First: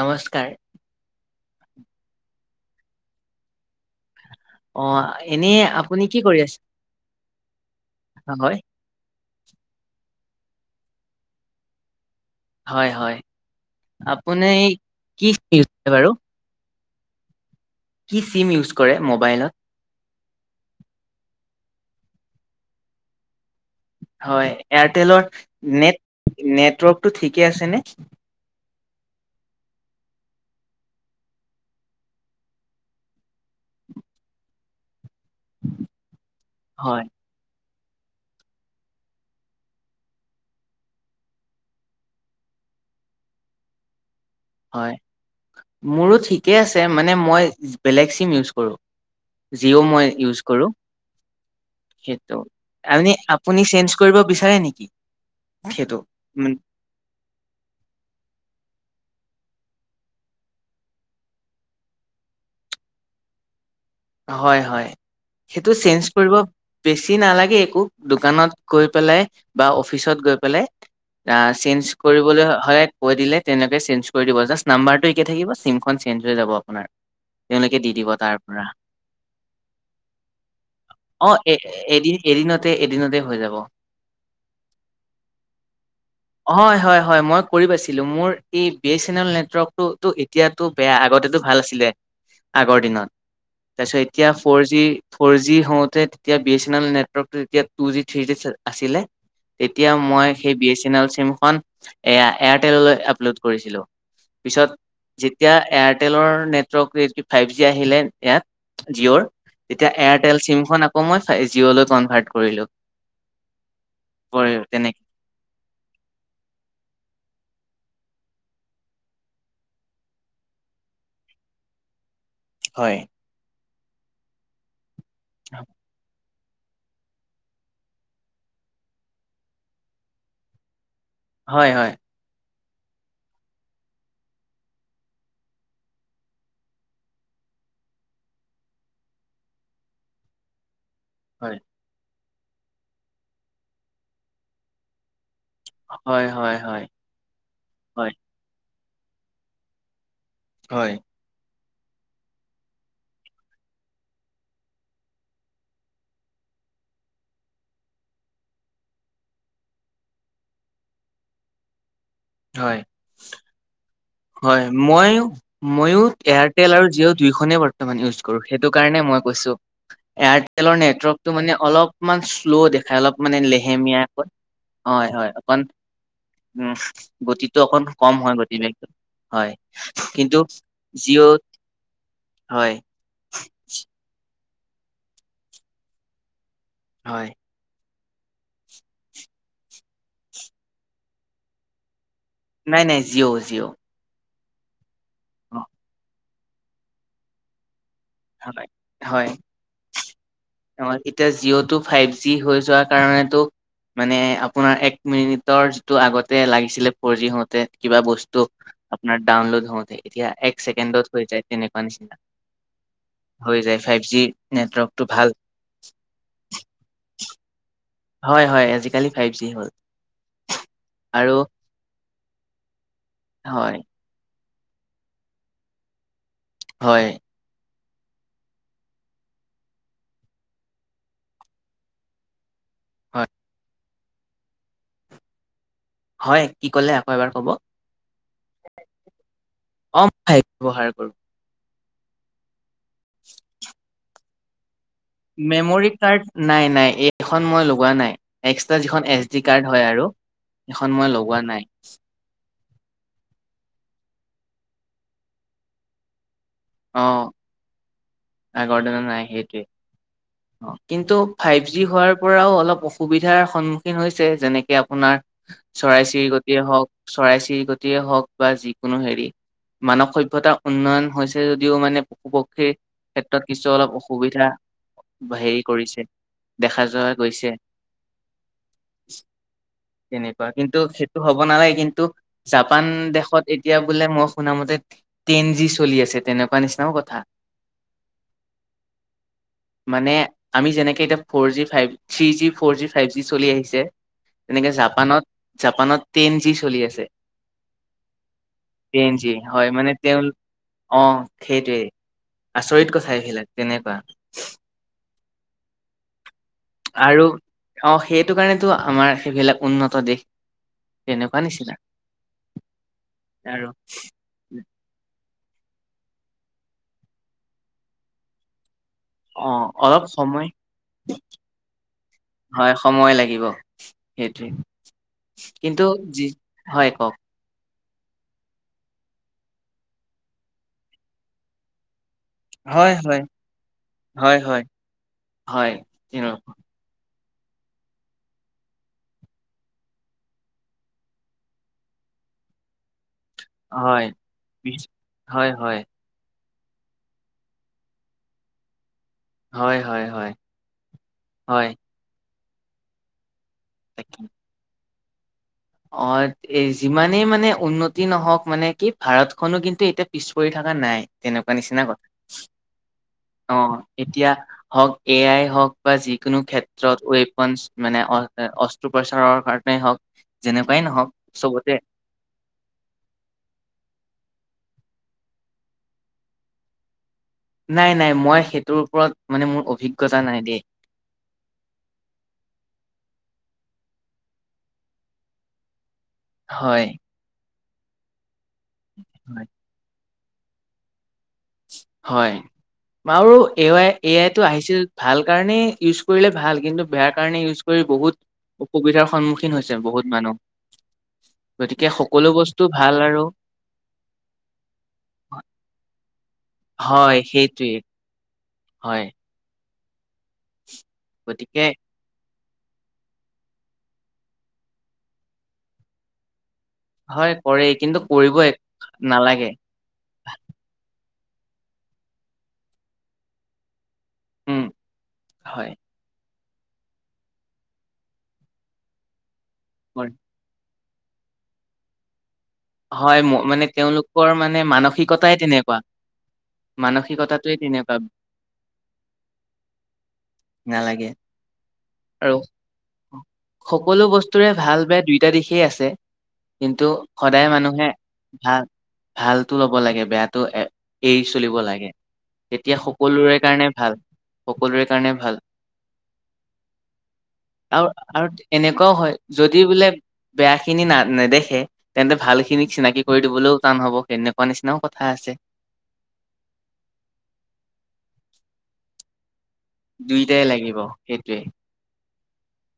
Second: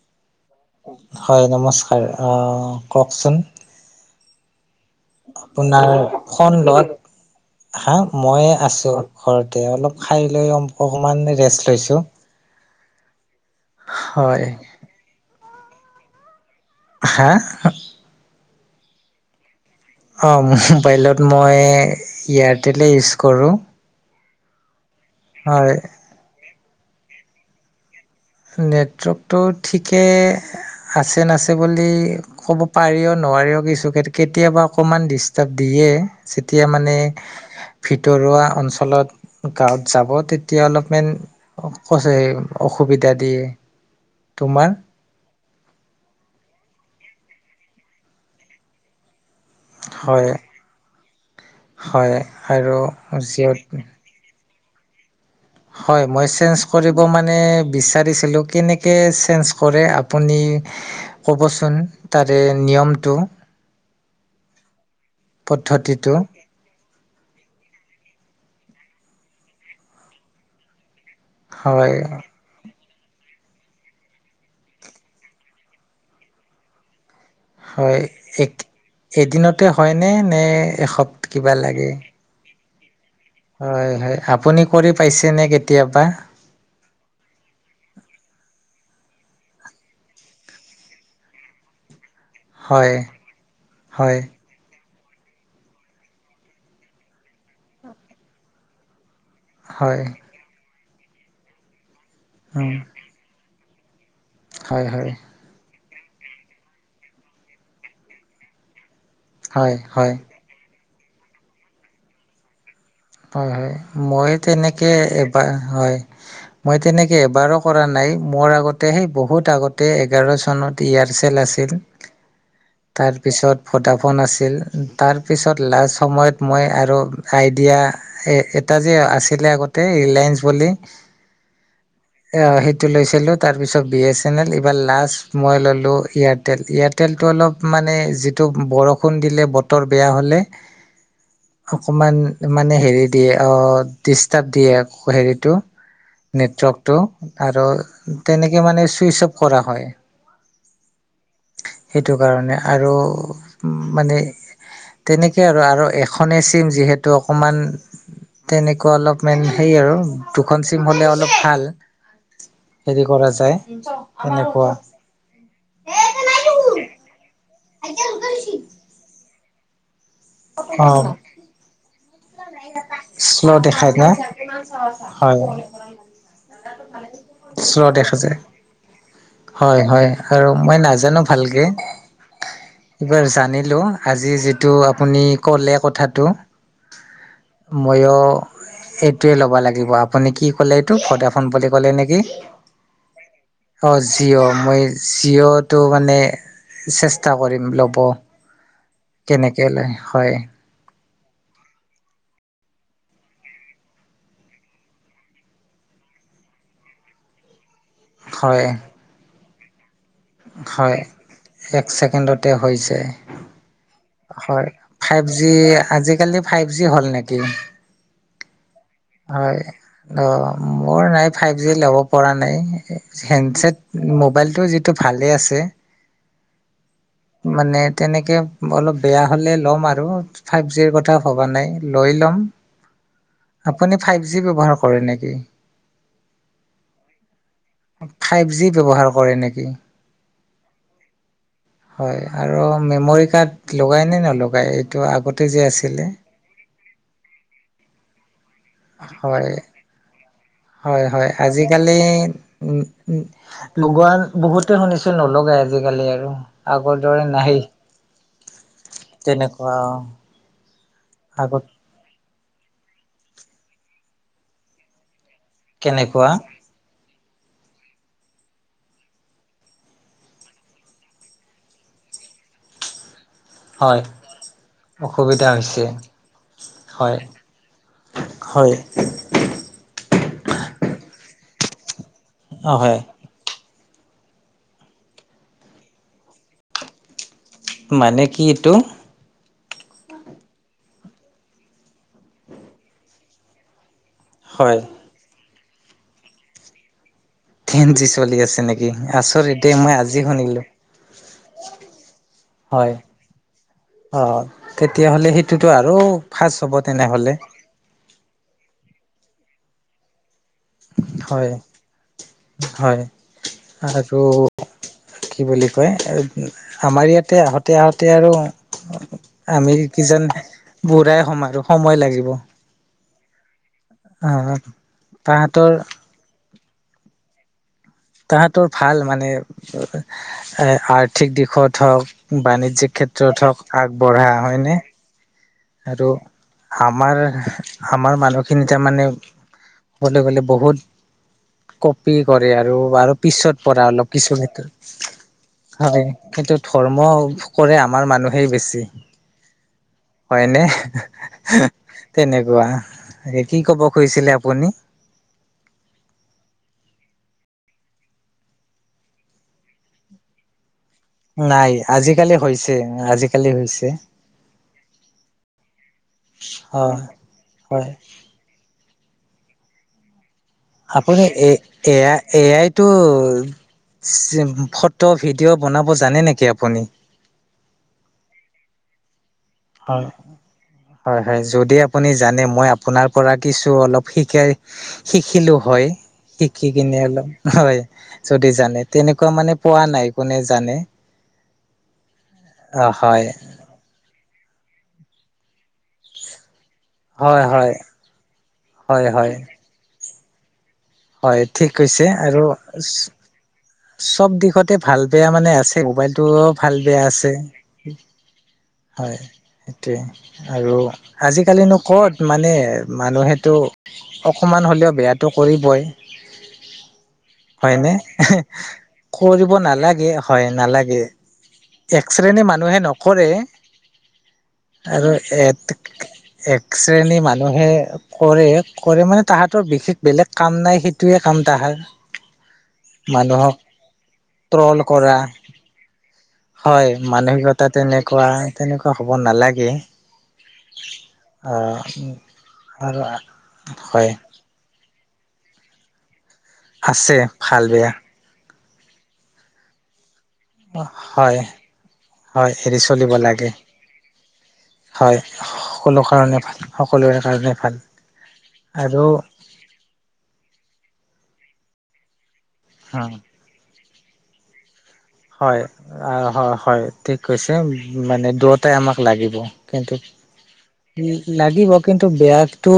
নমস্কাৰ হয়, নমস্কাৰ আহ কওঁকচোন। অ এনেই আপোনাৰ আপুনি কি কৰি আছে খণ্ডত, হা মইে হয় আছো। ঘৰতে অলপ খাই লৈ অ অকমান ৰেষ্ট লৈছো। হয়, হয়। আপুনি হয় এই কি [unintelligible] বাৰু হা কি চিম ইউজ কৰে মোবাইলত। অ' মোবাইলত মই এয়াৰটেলে ইউজ কৰোঁ। হয় হয় এয়াৰটেলৰ নেট নেটৱৰ্কটো ঠিকে আছেনে। নেটৱৰ্কটো ঠিকে আছে নাছে বুলি ক'ব পাৰিও ন কি কেতিয়াবা অকণমান ডিষ্টাৰ্ব দিয়ে যেতিয়া মানে হয় ভিতৰুৱা অঞ্চলত গাঁৱত যাব তেতিয়া অলপমান অসুবিধাত দিয়ে, তোমাৰ? হয় মোৰো ঠিকেই আছে মানে মই বেলেগ চিম ইউজ কৰোঁ। জিঅ' মই হয় ইউজ কৰো। হয় সেইটো আৰু আ যিয় আপুনি চেঞ্জ কৰিব বিচাৰে নেকি? সেইটো হয় মই উম, চেঞজ কৰিব মানে বিছাৰিছিলো কেনেকে চেঞ্জ কৰে আপুনি ক'বচোন তাৰে নিয়মটো। হয় হয় সেইটো চেঞ্জ পদ্ধতিটো কৰিব বেছি নালাগে একো দোকানত গৈ পেলাই বা অফিচত গৈ পেলাই এ চেঞ্জ হয় কৰিবলৈ হয় কৈ দিলে তেনেকৈ চেঞ্জ কৰি দিব জাষ্ট নাম্বাৰটো এিকে থাকিব চিমখন চেঞ্জ হৈ যাব আপোনাৰ। তেওঁলোকে দি হয় দিব তাৰ এক পৰা। এদিনতে হয়নে নে এসপ্ত অ কিবা এ লাগে? এদিন এদিনতে এদিনতে হ হয় হয় আপুনি কৰি পাইছে নে কেতিয়াবা? হয় হয় হয় মই কৰি পাইছিলো মোৰ এই বি এছ এন এল নেটৱৰ্কটোতো এতিয়াতো বেয়া আগতেতো ভাল আছিলে আগৰ হয় দিনত তাৰপিছত হয় এতিয়া ফৰ জি ফৰ জি হও তেতিয়া বি এ এন এল নেটৰ্ তেতিয়া টু জি থ্ৰী জি আছিলে তেতিয়া হয় মই সেই বি এছ এন এল চিমখন এয়া উম, এয়াৰটেললৈ আপলোড কৰিছিলো। পিছত হয় হয় যেতিয়া এয়াৰটেলৰ নেটৱৰ্ক ফাইভ জি আহিলে ইয়াত জিঅ'ৰ হয় তেতিয়া হয় এয়াৰটেল চিমখন আকৌ মই জিঅ'লৈ কনভাৰ্ট কৰিলো। হয় হয় মই তেনেকে হয় মই তেনেকেবাৰ এবাৰু কৰা নাই মোৰ আগতে সেই বহুত আগতে এঘাৰ চনত এয়াৰচেল আছিল। হয় তাৰপিছত‌ ভোদাফোন আছিল তাৰপিছত লাষ্ট সময়ত মই আৰু আইডিয়া এটা যে আছিলে আগতে ৰিলায়েন্ঞ্চ বুলি হয় হয়। সেইটো লৈছিলোঁ তাৰপিছত বি এছ এন এল এইবাৰ লাষ্ট মই ল'লোঁ এয়াৰটেল এয়াৰটেলটো অলপ মানে যিটো বৰষুণ দিলে বতৰ বেয়া হ'লে হয় অকমান মানে হেৰি দিয়ে অ', ডিষ্টাৰ্ব দিয়ে হেৰি টো হয় হয় নেটৱৰ্কটো আৰু তেনেকে মানে চুইচ অফ কৰা হয়। হয়। সেইটো কাৰণে আৰু উ মানে তেনেকে আৰু আৰু এখনেই চিম যিহেতু অকমান তেনেকুৱা অলপ মান সেই আৰু দুখন চিম হলে অলপ ভাল। হয় হেৰি কৰা যায়। হয় তেনেকুৱা মই মই এয়াৰটেল আৰু জিঅ' দু খন ইউচ কৰো সেইটোকৰণে এয়াৰটেলৰ অ নেটৱৰ্কটো মনে অলপ মা মান শ্ল' দেখাই অলপ মানে শ্ল' দেখাই না লেহেমীয়াকৈ হয়, হয় অকণ উম গতিতটো অকণ শ্ল' দেখা কম হয় যায় গতি মেলি হয়, হয় আৰু মই নাজানো জিঅ' ভালকে। হয়, এইবাৰ জানিলো আজি যিটো আপুনি ক'লে কথাটো। হয়। ময়ো এইটোৱে ল'ব লাগিব আপুনি কি ক'লে এইটো ভোডাফোন বুলি ক'লে নেকি। নাই, নাই, জিঅ' জিঅ'। অ জিঅ' মই অ, জিঅ'টো মানে চেষ্টা কৰিম ল ব হয়, হয়, কেনেকে লয় হয়। অ' এতিয়া জিঅ'টো ফাইভ জি হৈ যোৱাৰ কাৰণেতো মানে আপোনাৰ এক মিনিটৰ যিটো আগতে লাগিছিলে ফৰজি হওঁতে কিবা বস্তু হয় আপোনাৰ ডাউনলোড হওঁতো এতিয়া এক হয় ছেকেণ্ডত হৈ যায় তেনেকুৱা এক নিচিনা ছেকেণ্ডতে হৈ যায় হৈ যায়। ফাইভ জি হয় নেটৱৰ্কটো ফাইভ ভাল। জি আজিকালি ফাইভ জি হ'ল নেকি? হয়, হয় আজি হয়, অ' মোৰ আৰু নাই ফাইভ জি ল'ব পৰা নাই হেণ্ড হয়, ছেট মোবাইলটো যিটো ভালে আছে। হয়। মানে তেনেকে অলপ বেয়া হলে ল'ম আৰু ফাইভ জিৰ কথা ভবা নাই লৈ লম। হয়। আপুনি ফাইভ জি ব্যৱহাৰ কৰে নেকি? হয়, কি কলে আকৌ এবাৰ ক'ব? ফাইভ জি ব্যৱহাৰ কৰে নেকি? অ' মই ফাইভ ব্যৱহাৰ কৰোঁ। হয় আৰু মেমৰি কাৰ্ড লগাই নে নলগাই? আগতে যে মেমৰি আছিলে? কাৰ্ড নাই নাই। এইখন মই লগোৱা নাই, এক্সট্ৰা যিখন এছ ডি কাৰ্ড হয় আৰু। এখন হয় মই হয় লগোৱা নাই আজিকালি উম উ লগোৱা বহুতে শুনিছো, নলগাই আজিকালি আৰু। অ আগৰ দৰে নাই আগৰ দিনা নাই সেইটোৱে তেনেকুৱা। অ কিন্তু ফাইভ আগত জি হোৱাৰ পৰাও অলপ অসুবিধাৰ সন্মুখীন হৈছে যেনেকে আপোনাৰ কেনেকুৱা চৰাই-চিৰিকতিয়ে হওঁক চৰাই-চিৰিকতিয়ে হওঁক বা যিকোনো হেৰি মানৱ সভ্যতা উন্নয়ন হৈছে। যদিও মানে পশু-পক্ষীৰ ক্ষেত্ৰত কিছু অলপ হয় অসুবিধা অসুবিধা হেৰি হৈছে। কৰিছে দেখা যোৱা হয় গৈছে। হয় তেনেকুৱা কিন্তু হ'ব নালাগে কিন্তু অ জাপান হয় দেশত এতিয়া বোলে মই শুনামতে টেন জি চলি আছে তেনেকুৱা নিচিনাও কথা। মানে কি এইটো? মানে আমি যেনেকে এতিয়া four G five, three G, four G, five G চলি আহিছে তেনেকে হয় জাপানত জাপানত টেন জি চলি আছে। তেন জি চলি আছে নেকি? টেন জি আচৰিত হয় দে মানে মই তেওঁ আজি শুনিলো। অ' সেইটোৱেই হয়। আচৰিত কথাই সিলাক তেনেকুৱা। অ তেতিয়াহ'লে সেইটোতো আৰু ফাষ্ট হ'ব আৰু তেনেহ'লে অ', সেইটো কাৰণেতো আমাৰ সেইবিলাক উন্নত দেশ। তেনেকুৱা হয় নিচিনা হয় আৰু কি বুলি কয়? আমাৰ ইয়াতে আহঁতে আহঁতে আৰু অ আমি অলপ কিজান সময় বুঢ়াই হ'ম আৰু সময় লাগিব। সেইটোৱেই তাহাঁতৰ কিন্তু যি হয় কওঁক। তাহাঁতৰ ভাল মানে এ আৰ্থিক দিশত হওঁক হয় বাণিজ্যিক হয় ক্ষেত্ৰত হওঁক আগবঢ়া হয় হয় হয়নে? হয় আৰু তেনেকুৱা। আমাৰ আমাৰ মানুহখিনি তাৰ মানে ক'বলৈ গ'লে বহুত কপি কৰে আৰু ব পিছত পৰা হয় অলপ কিছু পিছ- হয় ক্ষেত্ৰত হয় সেইটোত। ধৰ্ম কৰে আমাৰ মানুহেই বেছি। হয় হয়। হয় হয়নে, হয় তেনেকুৱা কি কব তাকে খুজিছিলে আপুনি? অ', এ যিমানেই মানে উন্নতি নহওঁক মানে কি ভাৰতখনো কিন্তু এতিয়া পিছ পৰি থকা নাই। তেনেকুৱা নাই নিচিনায়ে হয়, আজিকালি হৈছে আজিকালি অ', হৈছে এতিয়া হওক এ আই হওক বা যিকোনো ক্ষেত্ৰত হয় ৱেপনচ হয় মানে অস্ত্ৰোপচাৰৰ কাৰণেই হওঁক। আপুনি এ এয়া এ আইটো ফটো ভিডিঅ' বনাব জানে নেকি আপুনি? নাই নাই, মই সেইটোৰ ওপৰত মানে মোৰ হয়, অভিজ্ঞতা নাই দেই হয়, হয়, যদি আপুনি জানে, মই আপোনাৰ পৰা কিছু অলপ শিকাই শিকিলোঁ হয় শিকি হয়। কিনে অলপ হয়। যদি জানে তেনেকুৱা হয় মানে পোৱা নাই কোনে জানে। হয় অ হয় আৰু এৱাই এ আই টো আহিছিল ভাল কাৰণে ইউজ কৰিলে ভাল কিন্তু বেয়া কাৰণে হয় ইউজ হয় কৰি বহুত হয় অসুবিধাৰ হয় সন্মুখীন হৈছে বহুত মানুহ। হয় ঠিক গতিকে কৈছে সকলো আৰু বস্তু ভাল আৰু চব দিশতে ভাল বেয়া মানে আছে। টো ভাল বেয়া হয়, আছে সেইটোৱেই হয়। সেইটোৱে আৰু গতিকে আজিকালিনো ক'ত মানে মানুহেতো অকণমান হ'লেও বেয়াটো কৰিবই। হয় কৰেই হয়নে কিন্তু কৰিবই এক কৰিব নালাগে হয় নালাগে। এক শ্ৰেণী মানুহে নকৰে উম, আৰু হয় এক শ্ৰেণী মানুহে কৰে, কৰে মানে তাহাঁতৰ বিশেষ কৰে। বেলেগ কাম নাই টোৱে কাম‌ তাহাৰ। হয় মানুহক মানে তেওঁলোকৰ মানে ট্ৰল কৰা মানসিকতাই তেনেকুৱা। হয় মানসিকতা তেনেকুৱা, তেনেকুৱা হ'ব নালাগে। নালাগে আহ আৰু আৰু সকলো হয় বস্তুৰে ভাল বেয়া দুইটা দিশেই আছে কিন্তু আছে সদায় ভাল মানুহে বেয়া। ভাল ভালতো ল'ব লাগে বেয়া টো এ এৰি হয় চলিব লাগে হয় তেতিয়া এৰি চলিব সকলোৰে লাগে কাৰণে ভাল। সকলোৰে কাৰণে হয় ভাল সকলো কাৰণে ভাল সকলোৰে কাৰণে ভাল আৰু-আৰু এনেকুৱাও আৰু হয় যদি বোলে বেয়াখিনি না-নেদেখে তেন্তে ভাল খিনিক চিনাকি উম কৰি দিবলৈও টান হব সেনেকুৱা নিচিনাও ক হয়, হয়, হয়, ঠিক কৈছে মানে দুয়টাই আমাক লাগিব। কিন্তু দুইটাই লাগিব সেইটোৱে লাগিব কিন্তু বেয়া টো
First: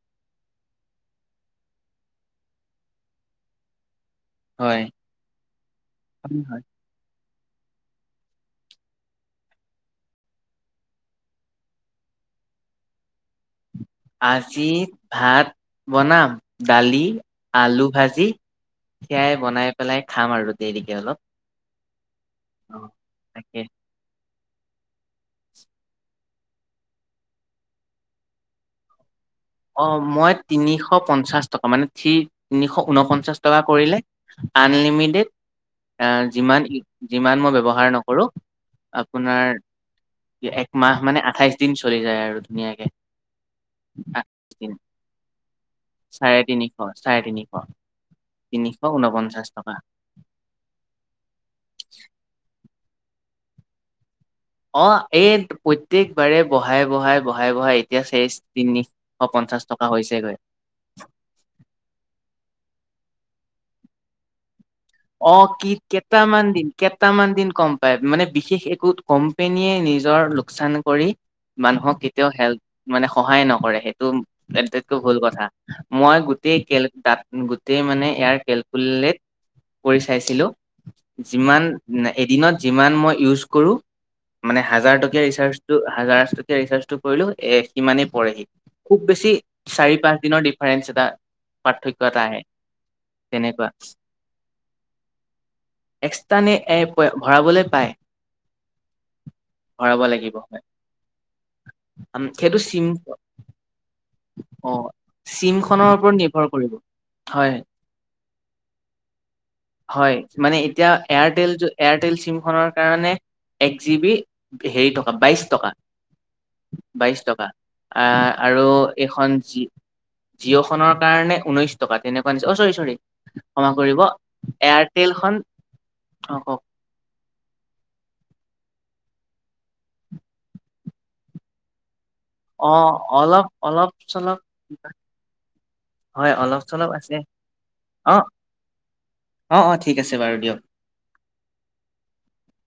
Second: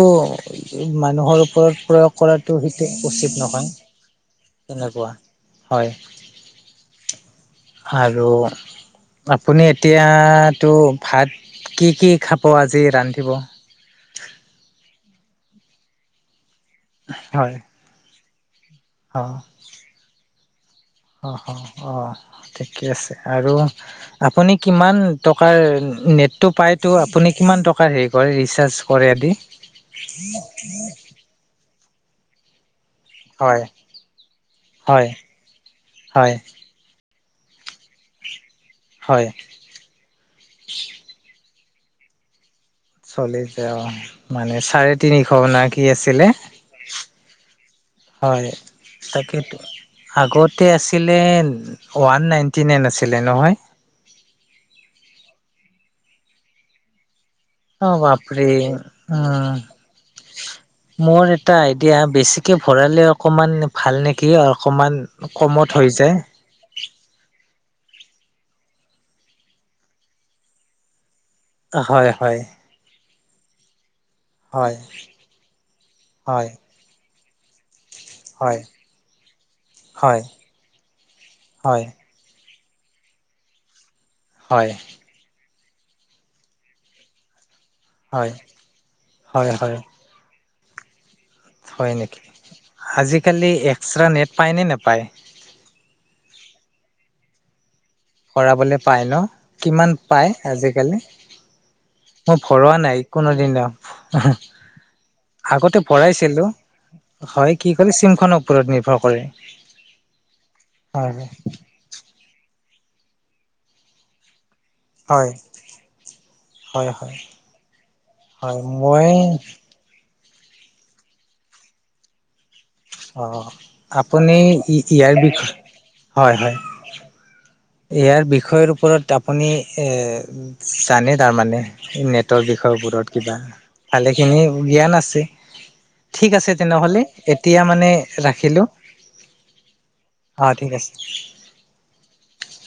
মানুহৰ ওপৰত প্ৰয়োগ কৰাটো সেইটো উচিত নহয়। হয়। এনেকুৱা হয় আৰু আপুনি এতিয়াতো ভাত কি কি খাব আজি ৰান্ধিব? আজি ভাত বনাম দালি হয় আলু ভাজি অ সয়াই বনাই পেলাই খাম আৰু দেৰিকে অলপ। অ অ অ', অ ঠিকে আছে আৰু তাকে আপুনি কিমান টকাৰ নেটটো পায়তো আপুনি কিমান টকাৰ হেৰি কৰে ৰিচাৰ্জ কৰে আদি। অ', মই তিনিশ পঞ্চাশ টকা মানে থ্ৰী-তিনিশ ঊন পঞ্চাছ টকা হয় কৰিলে হয় আনলিমিটেড হয় যিমান মই ব্যৱহাৰ নকৰো হয় আপোনাৰ এক মাহ মানে আঠাইছ দিন চলি যায় আৰু। ধুনীয়াকে চল্লিছে অ', আঠাইশ মানে দিন চাৰে তিনিশ [unintelligible] চাৰে তিনিশ চাৰে তিনিশ। হয় তিনিশ ঊনপঞ্চাশ তাকেতো টকা আগতে আছিলে ওৱান নাইন দিনেই নাছিলে নহয়। অ', এই প্ৰত্যেক বাৰে বহাই বহাই বঢ়াই বঢ়াই অ এতিয়া শেষ বাপৰে তিনিশ উম পঞ্চাশ টকা হৈছেগৈ। মোৰ এটা আইডিয়া বেছিকে ভৰালে অকমান ভাল নেকি। অকমান অ', কমত কি হৈ যায় কটাামান দিন কটামান দিন কম বা মানে বিশেষ একো কোম্পেনীয়ে নিজৰ লোকচান কৰি মানুহক হয় কেতিয়াও হয় হেল্প মানে সহায় নকৰে সেই টো হয় [unintelligible] মই হয় গোটেই খেল দাঁ তাই মানে ইয়াৰ হয় কেলকুলেটৰ কৰি হয় চাইছিলোঁ যিমান হয় এডি দিনত যিমান মই ইউজ কৰোঁ মানে হয় হাজাৰ টকীয়া ৰিচাৰ্জ হাজাৰ টকীয়া ৰিচাৰ্জটো কৰিলোঁ এ সিমানেই হয় পৰেহি খুব বেছি হয় হয় চাৰি-পাঁচ দিনৰ দি দিফাৰেঞ্চ এটা। হয় পাৰ্থক্য এটা নেকি? আহে আজি কালি তেনেকুৱা এক্সা নেত পা পায় নে নাপায়? এই ভৰাবলৈ পায়। ভৰাবলৈ পায় ন? কিমান ভৰাব পায় লাগিব হয় আজিকালি? মই সেইটো ভৰোৱা চিম নাই কোনো দিনো। অ আগতে চিমখনৰ ওপৰত নিৰ্ভৰ ভৰাইছিলো। কৰিব হয় কি ক'লে? চিমখনৰ ওপৰত নিৰ্ভৰ কৰে হয়, মানে এতিয়া হয় হয় এয়াৰটেল এয়াৰটেল চিমখনৰ কাৰণে এক জি বি হেৰি টকা হয় বাইশ টকা। হয় হয় বাইশ টকা আহ হয় আৰু মই এইখন যি জিঅ'খনৰ কাৰণে ঊনৈশ টকা তেনেকুৱা নিচিনা অ চৰি চৰি। অ কৰিব আপুনি ইয়াৰ এয়াৰটেলখন বিষয়ে হয় হয়। ইয়াৰ বিষয়ৰ ওপৰত আপুনি এ জানে তাৰমানে ন? ৰ অ' বিষয়ৰওৰত কিবা অলপ অলপ চলপ ভালেখিনি জ্ঞান আছে। হয় ঠিক আছে, অলপ চলপ তেনেহ'লে আছে এতিয়া মানে ৰাখিলোঁ। অঁ অঁ ঠিক আছে, বাৰু দিয়ক। [inaudible]